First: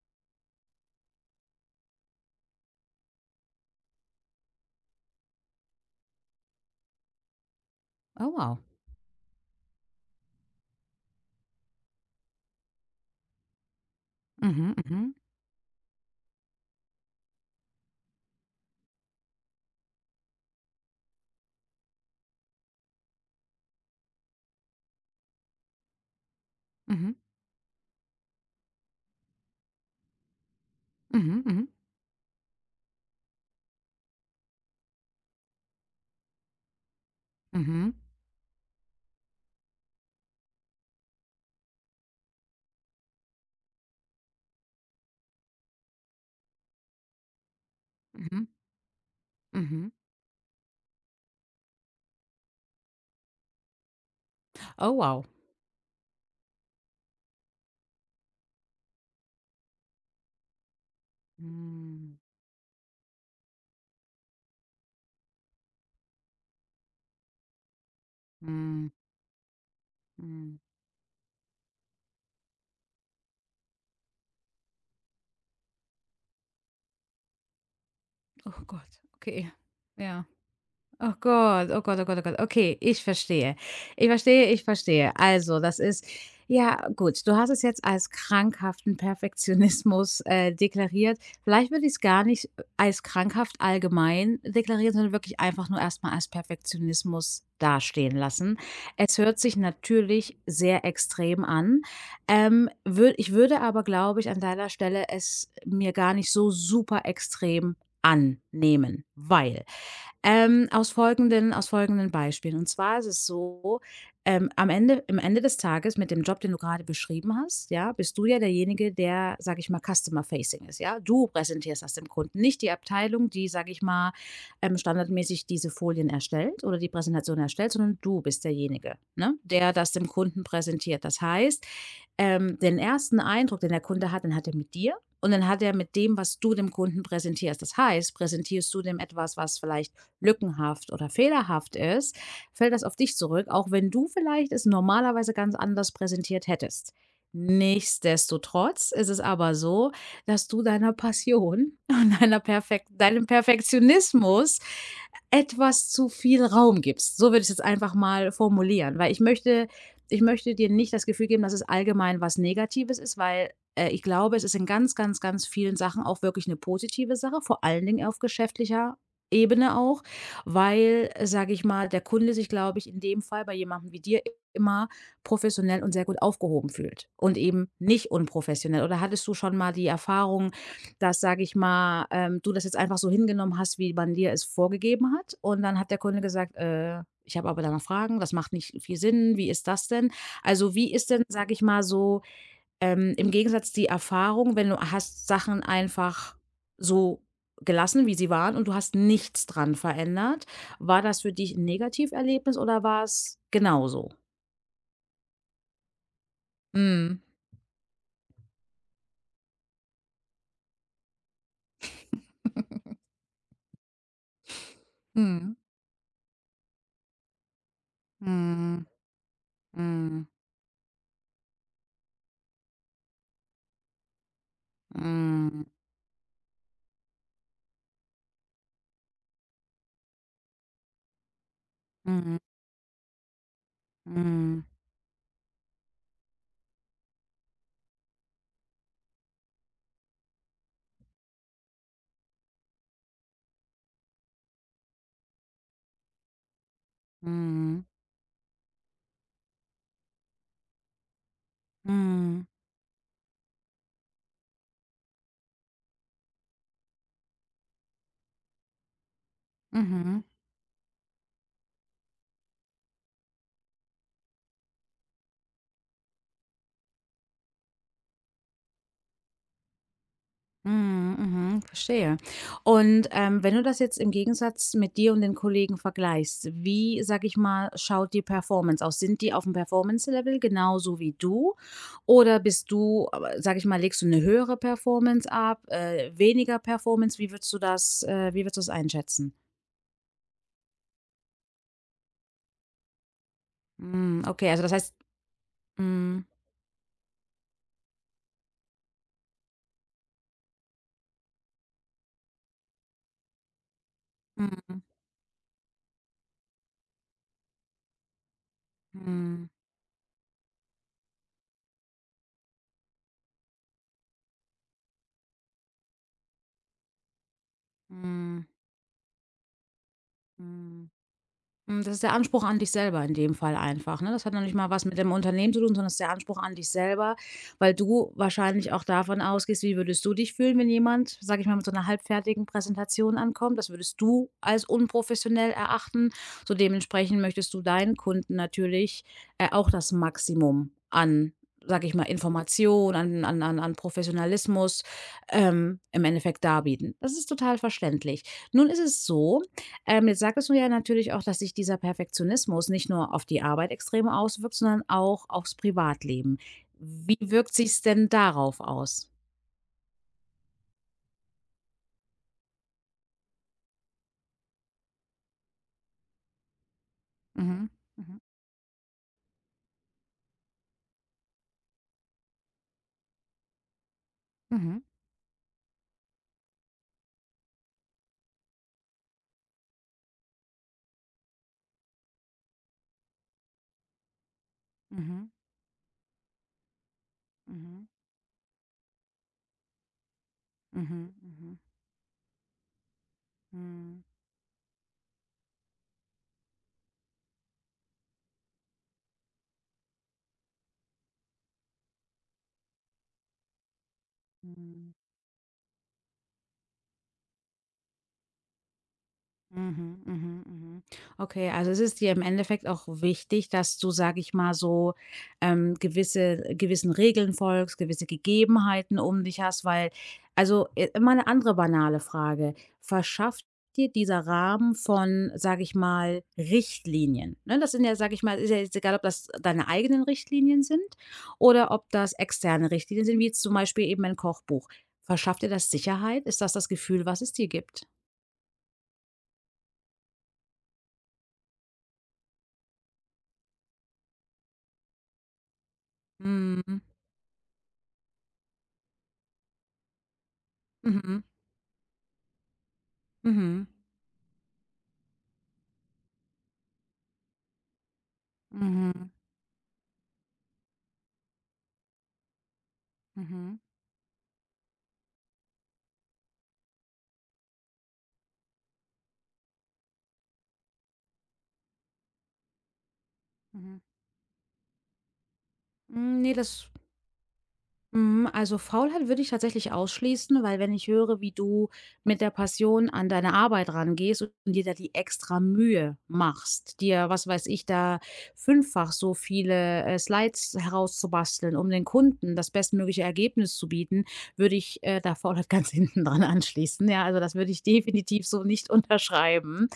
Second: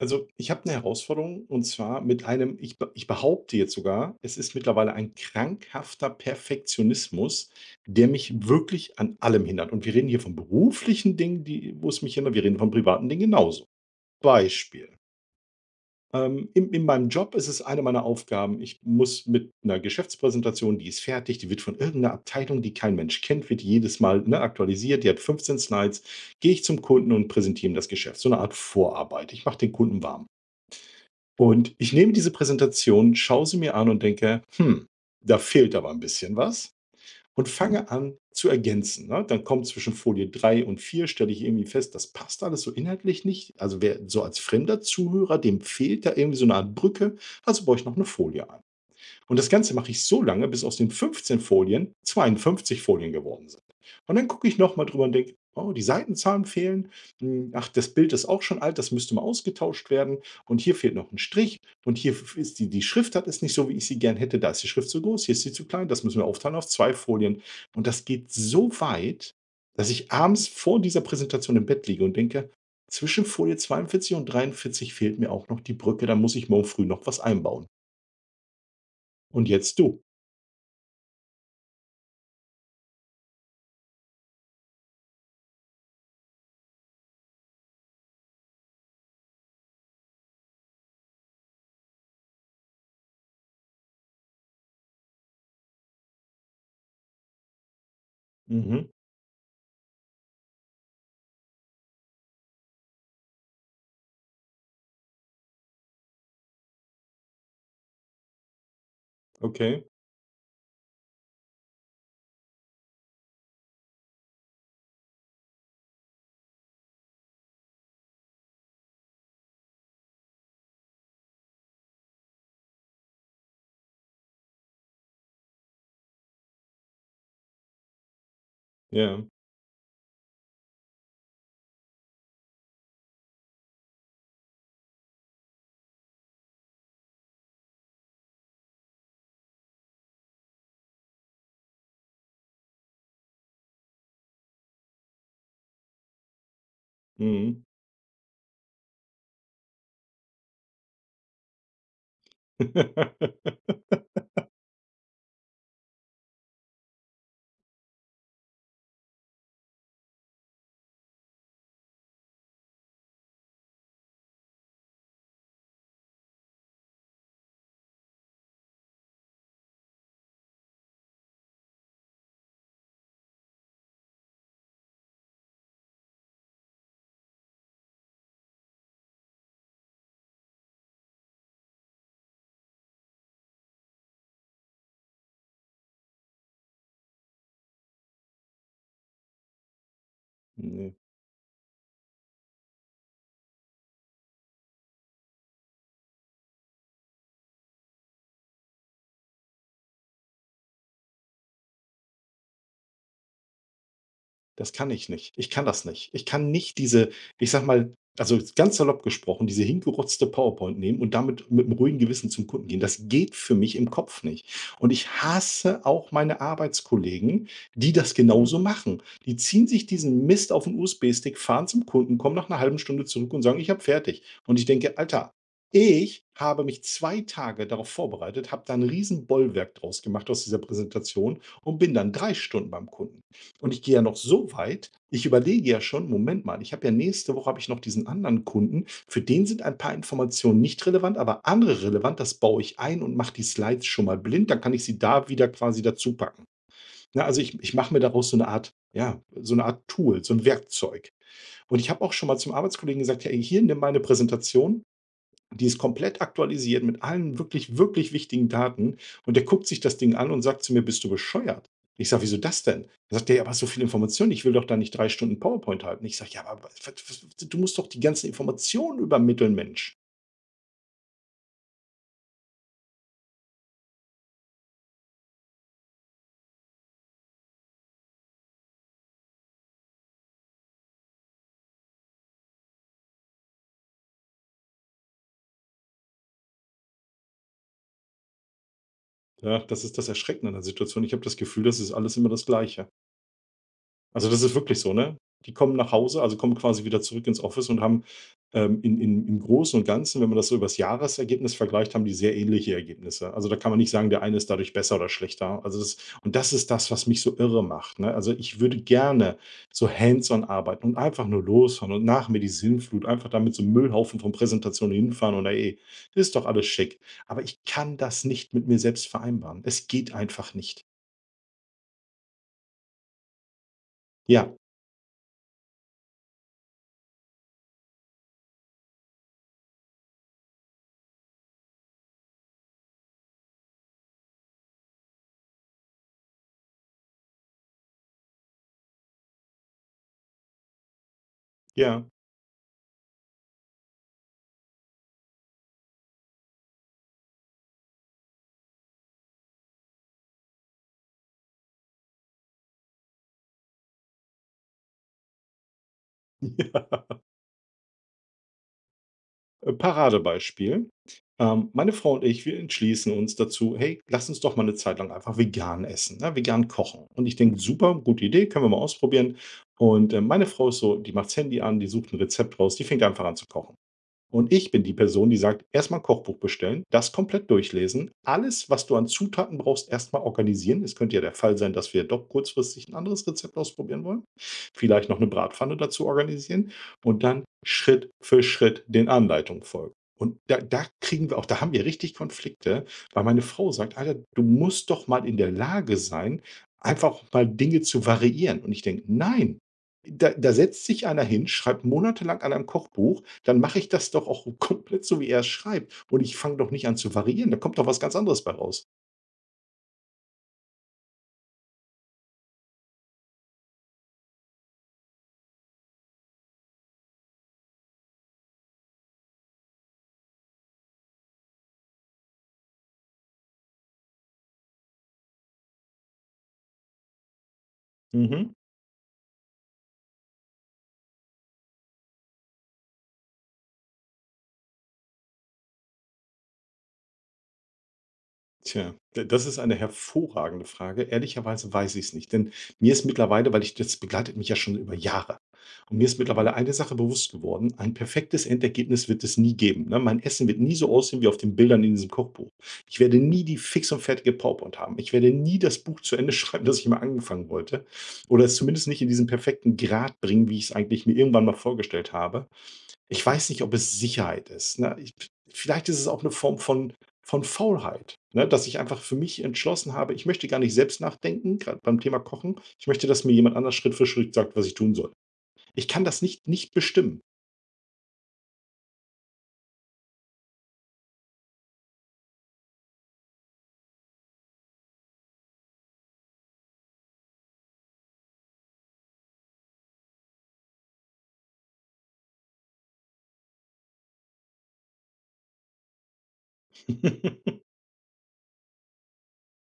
Also, ich habe eine Herausforderung und zwar mit einem ich be ich behaupte jetzt sogar, es ist mittlerweile ein krankhafter Perfektionismus, der Oh, mich wow. wirklich an allem hindert. Und wir reden hier von beruflichen Dingen, die wo es mich hindert, wir reden von privaten Dingen genauso. Mhm, Beispiel, mhm, in meinem Job ist es eine meiner Aufgaben, ich muss mit einer Geschäftspräsentation, die ist fertig, die wird von irgendeiner Abteilung, die kein Mensch kennt, wird jedes Mal, ne, aktualisiert. Die hat 15 Slides. Gehe ich zum Kunden mhm, und präsentiere ihm das Geschäft. So eine Art Vorarbeit. Ich mache den Kunden warm. mhm, mhm, Und ich nehme diese Präsentation, schaue sie mir an und denke: „Hm, da fehlt aber ein bisschen was" und fange mhm, an zu ergänzen, ne? Dann kommt zwischen Folie 3 und 4 stelle ich irgendwie fest, das passt alles so inhaltlich nicht. Also, wer so als fremder Zuhörer, dem fehlt da irgendwie so eine Art Brücke, also baue ich noch eine mhm, Folie ein. Und das Ganze mache mhm. ich so lange, bis aus den 15 Folien 52 Folien geworden sind. Und dann gucke ich nochmal Oh, drüber und wow. denke, oh, die Seitenzahlen fehlen. Hm, ach, das Bild ist auch schon alt, das müsste mal ausgetauscht werden. Und hier fehlt noch ein Strich. Und hier Mhm, ist die Schriftart ist nicht so, wie ich sie gern hätte. Da ist die Schrift zu groß, hier ist sie zu klein. Das müssen wir aufteilen auf zwei Folien. Und das geht so mhm, weit, dass ich abends mhm. vor dieser Präsentation im Bett liege und denke, zwischen Folie 42 und 43 fehlt mir auch noch die Brücke, da muss ich morgen früh noch was einbauen. Oh Gott, Und okay. jetzt du. Ja. Oh Gott, oh Gott, oh Gott, oh Gott. Okay, ich verstehe. Ich verstehe, ich verstehe. Also, das ist ja gut, du hast es jetzt als krankhaften Perfektionismus, deklariert. Vielleicht würde ich es gar nicht als krankhaft allgemein deklarieren, sondern wirklich einfach nur erst mal als Perfektionismus dastehen lassen. Mhm. Es hört sich natürlich sehr extrem an. Wür ich würde aber, glaube ich, an deiner Stelle es mir gar nicht so super extrem annehmen, weil Okay, aus folgenden Beispielen. Und zwar ist es so, am Ende im Ende des Tages mit dem Job, den du gerade beschrieben hast, ja, bist du ja derjenige, der, sage ich mal, Customer Facing ist, ja? Du präsentierst das dem Kunden, nicht die Abteilung, die, sage ich mal, standardmäßig diese Folien erstellt oder die Präsentation erstellt, sondern du bist derjenige, ja. ne, der das dem Kunden präsentiert. Das heißt, den ersten Eindruck, den der Kunde hat, den hat er mit dir und dann hat er mit dem, was du dem Kunden präsentierst. Das heißt, präsentierst du dem etwas, was vielleicht lückenhaft oder fehlerhaft ist, fällt das auf dich zurück, auch wenn du vielleicht es normalerweise ganz anders präsentiert hättest. Mhm. Nichtsdestotrotz ist es aber so, dass du deiner Passion und deiner Perfek deinem Perfektionismus etwas zu viel Raum gibst. So würde ich es jetzt einfach mal formulieren, weil ich möchte dir nicht das Gefühl geben, dass es allgemein was Negatives ist, weil, ich glaube, es ist in ganz, ganz, ganz vielen Sachen auch wirklich eine positive Sache, vor allen Dingen auf geschäftlicher Ebene auch, weil, sage ich mal, der Kunde sich, glaube ich, in dem Fall bei jemandem wie dir immer professionell und sehr gut aufgehoben fühlt und eben nicht unprofessionell. Oder hattest du schon mal die Erfahrung, dass, sage ich mal, du das jetzt einfach so hingenommen hast, wie man dir es vorgegeben hat? Und dann hat der Kunde gesagt, ich habe aber da noch Fragen, das macht nicht viel Sinn, wie ist das denn? Also wie Ne. ist denn, sage ich mal, so im Gegensatz die Erfahrung, wenn du hast Sachen einfach so gelassen, wie sie waren und du hast nichts dran verändert. War das für dich ein Negativerlebnis oder war es genauso? Das kann ich nicht. Ich kann das nicht. Ich kann nicht diese, Mhm. ich sag mal, also ganz salopp gesprochen, diese hingerotzte PowerPoint nehmen und damit mit 'nem ruhigen Gewissen zum Kunden gehen. Das geht für mich im Kopf nicht. Und ich Mhm. hasse auch meine Arbeitskollegen, die das genauso Mhm. machen. Die ziehen sich diesen Mhm. Mist auf 'n USB-Stick, fahren zum Kunden, kommen nach einer halben Stunde zurück und sagen: „Ich habe fertig." Und ich denke: „Alter, Mhm. ich habe mich 2 Tage darauf vorbereitet, habe da 'n riesen Bollwerk draus gemacht aus dieser Präsentation und bin dann 3 Mhm. Stunden beim Kunden." Und ich gehe ja noch so weit, ich überlege ja schon, Moment mal, ich habe ja nächste Woche habe ich noch diesen anderen Kunden, für den sind ein paar Informationen nicht relevant, aber andere relevant, das baue ich ein und mache die Slides schon mal blind, dann kann ich sie da wieder quasi dazu packen. Ne, also ich Mhm. mache mir daraus so eine Art, ja, so eine Art Tool, so ein Werkzeug. Und ich habe auch schon mal Mhm. zum Arbeitskollegen gesagt, hey, hier nimm meine Präsentation, die ist komplett aktualisiert mit allen wirklich, wirklich wichtigen Daten. Und der guckt sich Mhm. das Ding Mhm. an und sagt zu mir: „Bist du bescheuert?" Ich sage: „Wieso das denn?" Da sagt er: „Ja, aber so viel Information, ich will doch da nicht 3 Stunden PowerPoint halten." Ich sage: „Ja, aber wa wa w du musst doch die ganzen Informationen übermitteln, Mensch." Mhm, mhm, verstehe. Und, wenn du das jetzt im Gegensatz mit dir und den Kollegen vergleichst, wie, sage ich mal, schaut die Performance aus? Sind die aufm Performance-Level genauso wie du? Oder bist du, sage ich mal, legst du eine höhere Performance ab, weniger Performance? Wie würdest du's einschätzen? Ja, das ist das Erschreckende an der Situation. Ich habe das Gefühl, das ist alles immer das Gleiche. Hm, Also, das okay, ist also das wirklich so, heißt. ne? Die kommen nach Hause, Mhm, also kommen quasi wieder zurück ins Office und haben, in im Großen und Ganzen, wenn man das so übers Jahresergebnis vergleicht, haben die sehr ähnliche Ergebnisse. Also, da kann man nicht sagen, der eine ist dadurch mhm, besser oder schlechter. Also, das und das ist das, was mich so irre macht, ne? Also, ich würde gerne mhm, so hands-on arbeiten und einfach nur losfahren und nach mir die Sinnflut, einfach damit so 'nem Müllhaufen von Präsentationen hinfahren und, „ey, ist doch alles schick." Aber ich kann das mhm, nicht mit mir selbst vereinbaren. Es geht einfach nicht. mhm. Hm, das ist der Anspruch an dich selber in dem Fall einfach, ne? Das hat noch Ja, nicht mal was mit dem Unternehmen zu tun, sondern es ist der Anspruch an dich selber, weil du wahrscheinlich auch davon ausgehst, wie würdest du dich fühlen, wenn jemand, sage ich mal, mit so 'ner halbfertigen Präsentation ankommt? Das würdest du als unprofessionell erachten. So dementsprechend möchtest du deinen Kunden natürlich, auch das Maximum an, sage ich mal, ja, Information, an Professionalismus, im Endeffekt darbieten. Das ist total verständlich. Nun ist es so, jetzt sagtest du ja natürlich auch, dass sich dieser Perfektionismus nicht nur auf die Arbeit extrem auswirkt, sondern auch aufs Privatleben. ja. Wie wirkt sich's denn darauf aus? Paradebeispiel. Meine Frau und ich, wir entschließen uns dazu: „Hey, lass uns doch mal eine Zeit lang einfach vegan essen, ne, vegan kochen." Und ich denke: Mhm. „Super, Mhm. gute Idee, können wir mal ausprobieren." Und, meine Frau ist so, die macht's Handy an, die sucht ein Rezept raus, die fängt einfach an zu kochen. Und ich Mhm. bin die Person, die sagt, erstmal 'n Kochbuch bestellen, das komplett durchlesen, alles, was du an Zutaten brauchst, erstmal organisieren. Es könnte ja der Fall sein, dass wir doch kurzfristig ein anderes Rezept ausprobieren wollen, vielleicht noch eine Mhm. Bratpfanne dazu organisieren und dann Mhm. Schritt für Schritt den Anleitungen folgen. Und Mhm. Mhm. da haben wir richtig Konflikte, weil meine Frau sagt: Mhm. „Alter, du musst doch mal in der Lage sein, einfach mal Dinge zu variieren." Und ich denke: „Nein, da setzt sich einer hin, schreibt monatelang an einem Kochbuch, dann mache ich das doch auch Mhm. komplett so, wie er's schreibt und ich fange doch nicht an zu variieren, da kommt doch was ganz anderes bei raus." Mhm, mhm, mhm. Okay, also es ist dir im Endeffekt auch wichtig, dass du, sag ich mal, so gewissen Regeln folgst, gewisse Gegebenheiten um dich hast, weil, also immer eine andere banale Frage, verschafft dir dieser Rahmen von, sag ich mal, Richtlinien? Ne? Das sind ja, sag ich mal, ist Mhm. ja jetzt egal, ob das deine eigenen Richtlinien sind oder ob das externe Richtlinien sind, wie jetzt zum Beispiel eben ein Kochbuch. Verschafft dir das Sicherheit? Ist das das Gefühl, was es dir gibt? Tja, d das ist eine hervorragende Frage. Ehrlicherweise weiß ich es nicht, denn mir ist mittlerweile, weil ich das begleitet mich ja schon über Jahre. Und mir ist mittlerweile eine Mhm. Sache bewusst geworden: Ein perfektes Endergebnis wird es nie geben, ne? Mein Essen wird nie so aussehen Mhm. wie auf den Bildern in diesem Kochbuch. Ich werde nie die Mhm. fix und fertige PowerPoint haben. Ich werde nie das Buch zu Ende schreiben, das ich mal angefangen wollte, oder es zumindest nicht in Mhm. diesen perfekten Grad bringen, wie ich es eigentlich mir irgendwann mal vorgestellt habe. Ich weiß Mhm. nicht, ob es Sicherheit ist, ne? Ich vielleicht ist es auch eine Form von Faulheit, ne, dass ich einfach für mich entschlossen habe, ich möchte gar nicht selbst nachdenken, gerade beim Thema Kochen. Ich möchte, dass mir jemand anders Mhm. Schritt für Schritt sagt, was ich tun soll. Ich kann Hm, das ne, nicht das. nicht bestimmen. Mhm, also Faulheit würde ich tatsächlich ausschließen, weil wenn ich höre, wie du mit der Passion an deine Arbeit rangehst und dir da die extra Mühe machst, dir, was weiß ich, da fünffach so viele Slides herauszubasteln, um den Kunden das bestmögliche Ergebnis zu bieten, würde ich da Faulheit ganz hinten dran anschließen. Ja, also das würde ich definitiv so nicht unterschreiben.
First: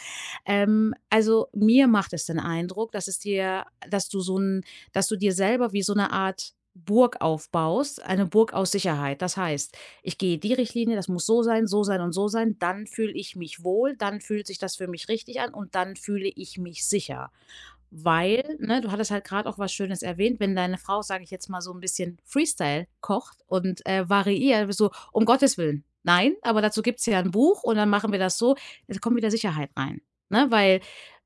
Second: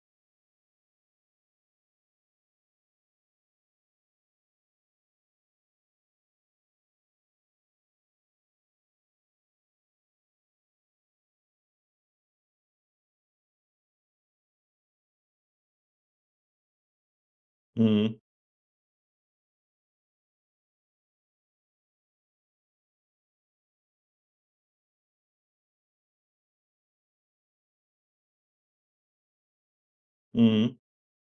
Also mir macht es den Eindruck, dass es dir, dass du so ein dass du dir selber wie so eine Art Burg aufbaust, eine Burg aus Sicherheit. Das heißt, ich gehe die Richtlinie, das muss so sein und so sein, dann fühle ich mich wohl, dann fühlt sich das für mich richtig an und dann fühle ich mich sicher. Mhm, Weil, ne, du hattest halt gerade auch was Schönes erwähnt, wenn deine Frau, sage ich jetzt mal, so ein bisschen Freestyle kocht und, variiert, so: „Um Gottes Willen, nein, aber dazu gibt's ja ein Buch und dann machen wir das so.“ Es kommt wieder Sicherheit rein, ne? mhm. Weil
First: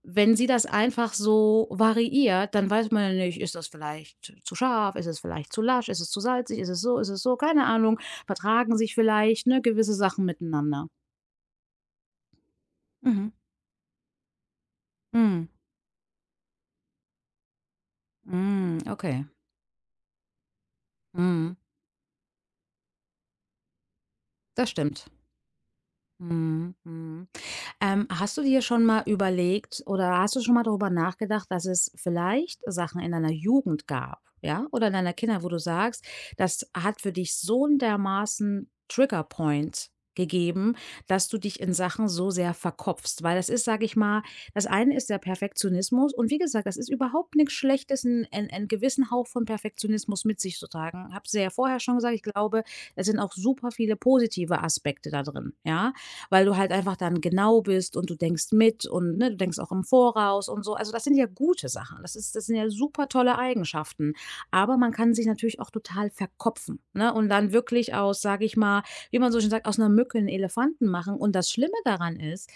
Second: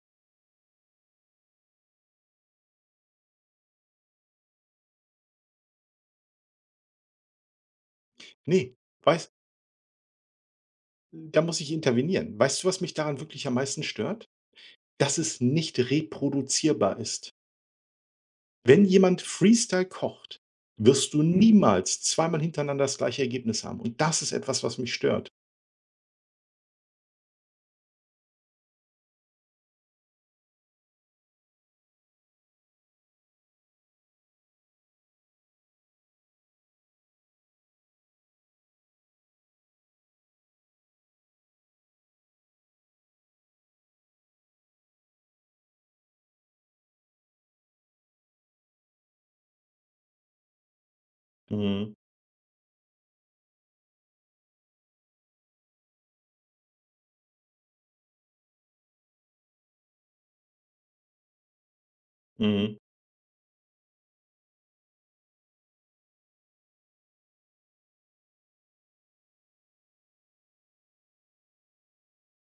wenn sie das einfach so variiert, dann weiß man ja nicht, ist das vielleicht zu scharf, ist es vielleicht zu lasch, ist es zu salzig, ist es so, keine Ahnung, Ne, vertragen sich weiß vielleicht, ne, gewisse Sachen miteinander. da muss ich intervenieren. Weißt du, was mich daran Mhm. wirklich am meisten stört? Dass es Mhm. nicht reproduzierbar ist. Mhm. Wenn jemand Okay. Freestyle kocht, wirst du Mhm. niemals zweimal hintereinander das gleiche Ergebnis haben. Und das ist etwas, Das was mich stimmt. stört. Mhm. Mhm. Hast du dir schon mal überlegt oder hast du schon mal darüber nachgedacht, dass es vielleicht Sachen in deiner Jugend gab, ja, oder in deiner Kindheit, wo du sagst, das hat für dich so 'n dermaßen Trigger Point gegeben, dass du dich in Sachen so sehr verkopfst? Weil das ist, sage ich mal, das eine ist der Perfektionismus und wie gesagt, das ist überhaupt nichts Schlechtes, 'n gewissen Hauch von Perfektionismus mit sich zu tragen. Habe es ja vorher Mhm, schon gesagt, ich glaube, es sind auch super viele positive Aspekte da drin, ja? Weil du halt einfach dann genau bist und du denkst mit und, ne, du denkst auch im Voraus und so. Also, das sind ja gute Sachen. Das sind ja mhm, super tolle Eigenschaften. Aber man kann sich natürlich auch total verkopfen, ne, und dann wirklich, aus, sage ich mal, wie man so schön sagt, aus einer Mücke einen Elefanten machen. Und das Schlimme daran ist,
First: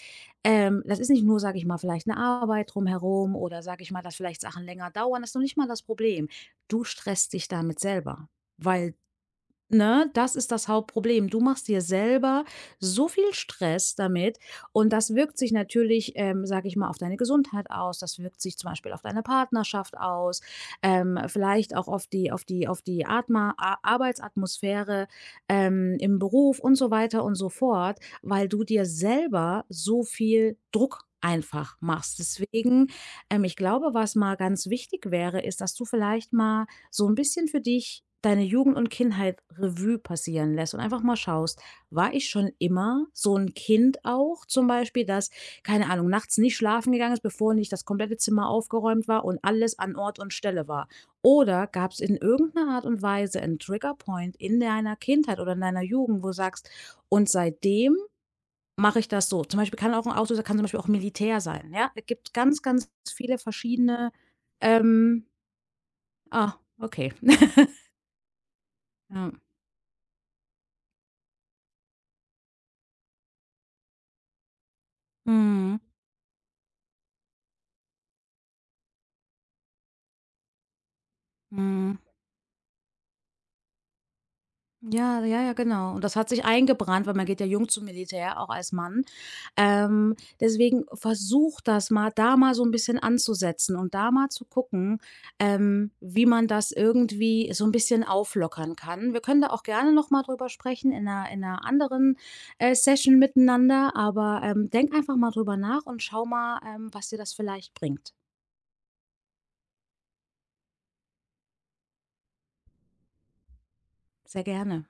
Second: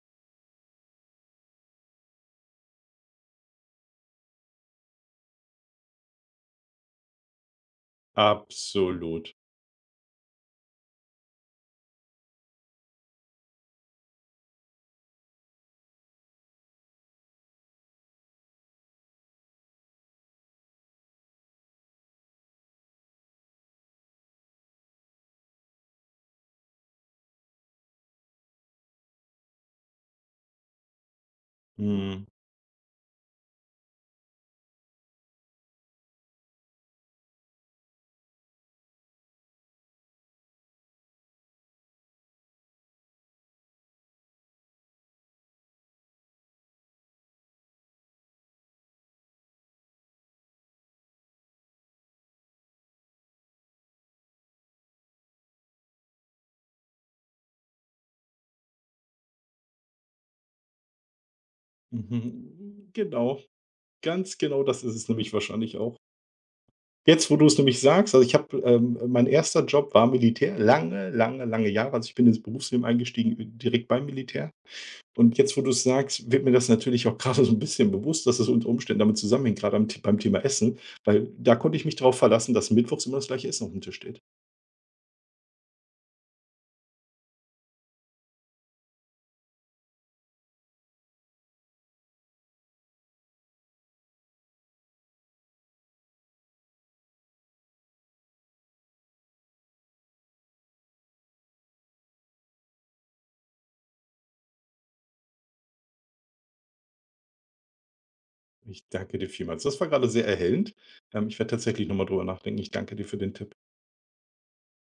das ist nicht nur, sage ich mal, vielleicht eine Arbeit drumherum oder, sage ich mal, dass vielleicht Sachen länger dauern, das ist noch nicht mal das Problem. Du stresst dich damit selber, weil absolut. ne, das ist das Hauptproblem. Du machst dir selber so viel Stress damit und das wirkt sich natürlich, sage ich mal, auf deine Gesundheit aus. Das wirkt sich zum Beispiel auf deine Partnerschaft aus, vielleicht auch auf die Atma A Arbeitsatmosphäre im Beruf und so weiter und so fort, weil du dir selber so viel Druck einfach machst. Mhm, Deswegen, ich glaube, was mal ganz wichtig wäre, ist, dass du vielleicht mal so ein bisschen für dich deine Jugend und Kindheit Revue passieren lässt und einfach mal schaust: „War ich schon immer so ein Kind auch zum Beispiel, das, keine Ahnung, nachts nicht schlafen gegangen ist, bevor nicht das komplette Zimmer aufgeräumt war und alles an Ort und Stelle war?“ Oder gab es in irgendeiner Art und Weise 'n Triggerpoint in deiner Kindheit oder in deiner Jugend, wo du sagst: „Und seitdem mache ich das so.“ Zum Beispiel kann auch 'n Auslöser kann zum Beispiel auch Militär sein, ja? Es gibt ganz, mhm, ganz viele genau, verschiedene. ganz genau das ist es ähm nämlich wahrscheinlich auch. ah, okay. Jetzt, wo du es nämlich sagst, also ich habe mein Ja. erster Job war Militär, lange, lange, lange Jahre. Also ich bin ins Berufsleben eingestiegen, direkt beim Militär. Und jetzt, wo du Mhm. es sagst, wird mir das natürlich auch gerade so ein bisschen bewusst, dass es unter Umständen damit zusammenhängt, gerade am beim Thema Essen, weil da konnte ich mich Mhm. darauf verlassen, dass mittwochs immer das gleiche Essen auf dem Tisch steht. Ja, ja, ja, genau. Und das hat sich eingebrannt, weil man geht ja jung zum Militär, auch als Mann. Deswegen versucht das mal, da mal so ein bisschen anzusetzen und da mal zu gucken, wie man das irgendwie so ein bisschen auflockern kann. Wir können da auch gerne noch mal drüber sprechen in 'ner anderen, Session miteinander, aber, denk einfach mal drüber nach und schau mal, was dir das vielleicht bringt. Ich danke dir vielmals. Das war gerade sehr erhellend. Ich werde tatsächlich noch mal drüber nachdenken. Ich danke dir für den Tipp. Sehr gerne.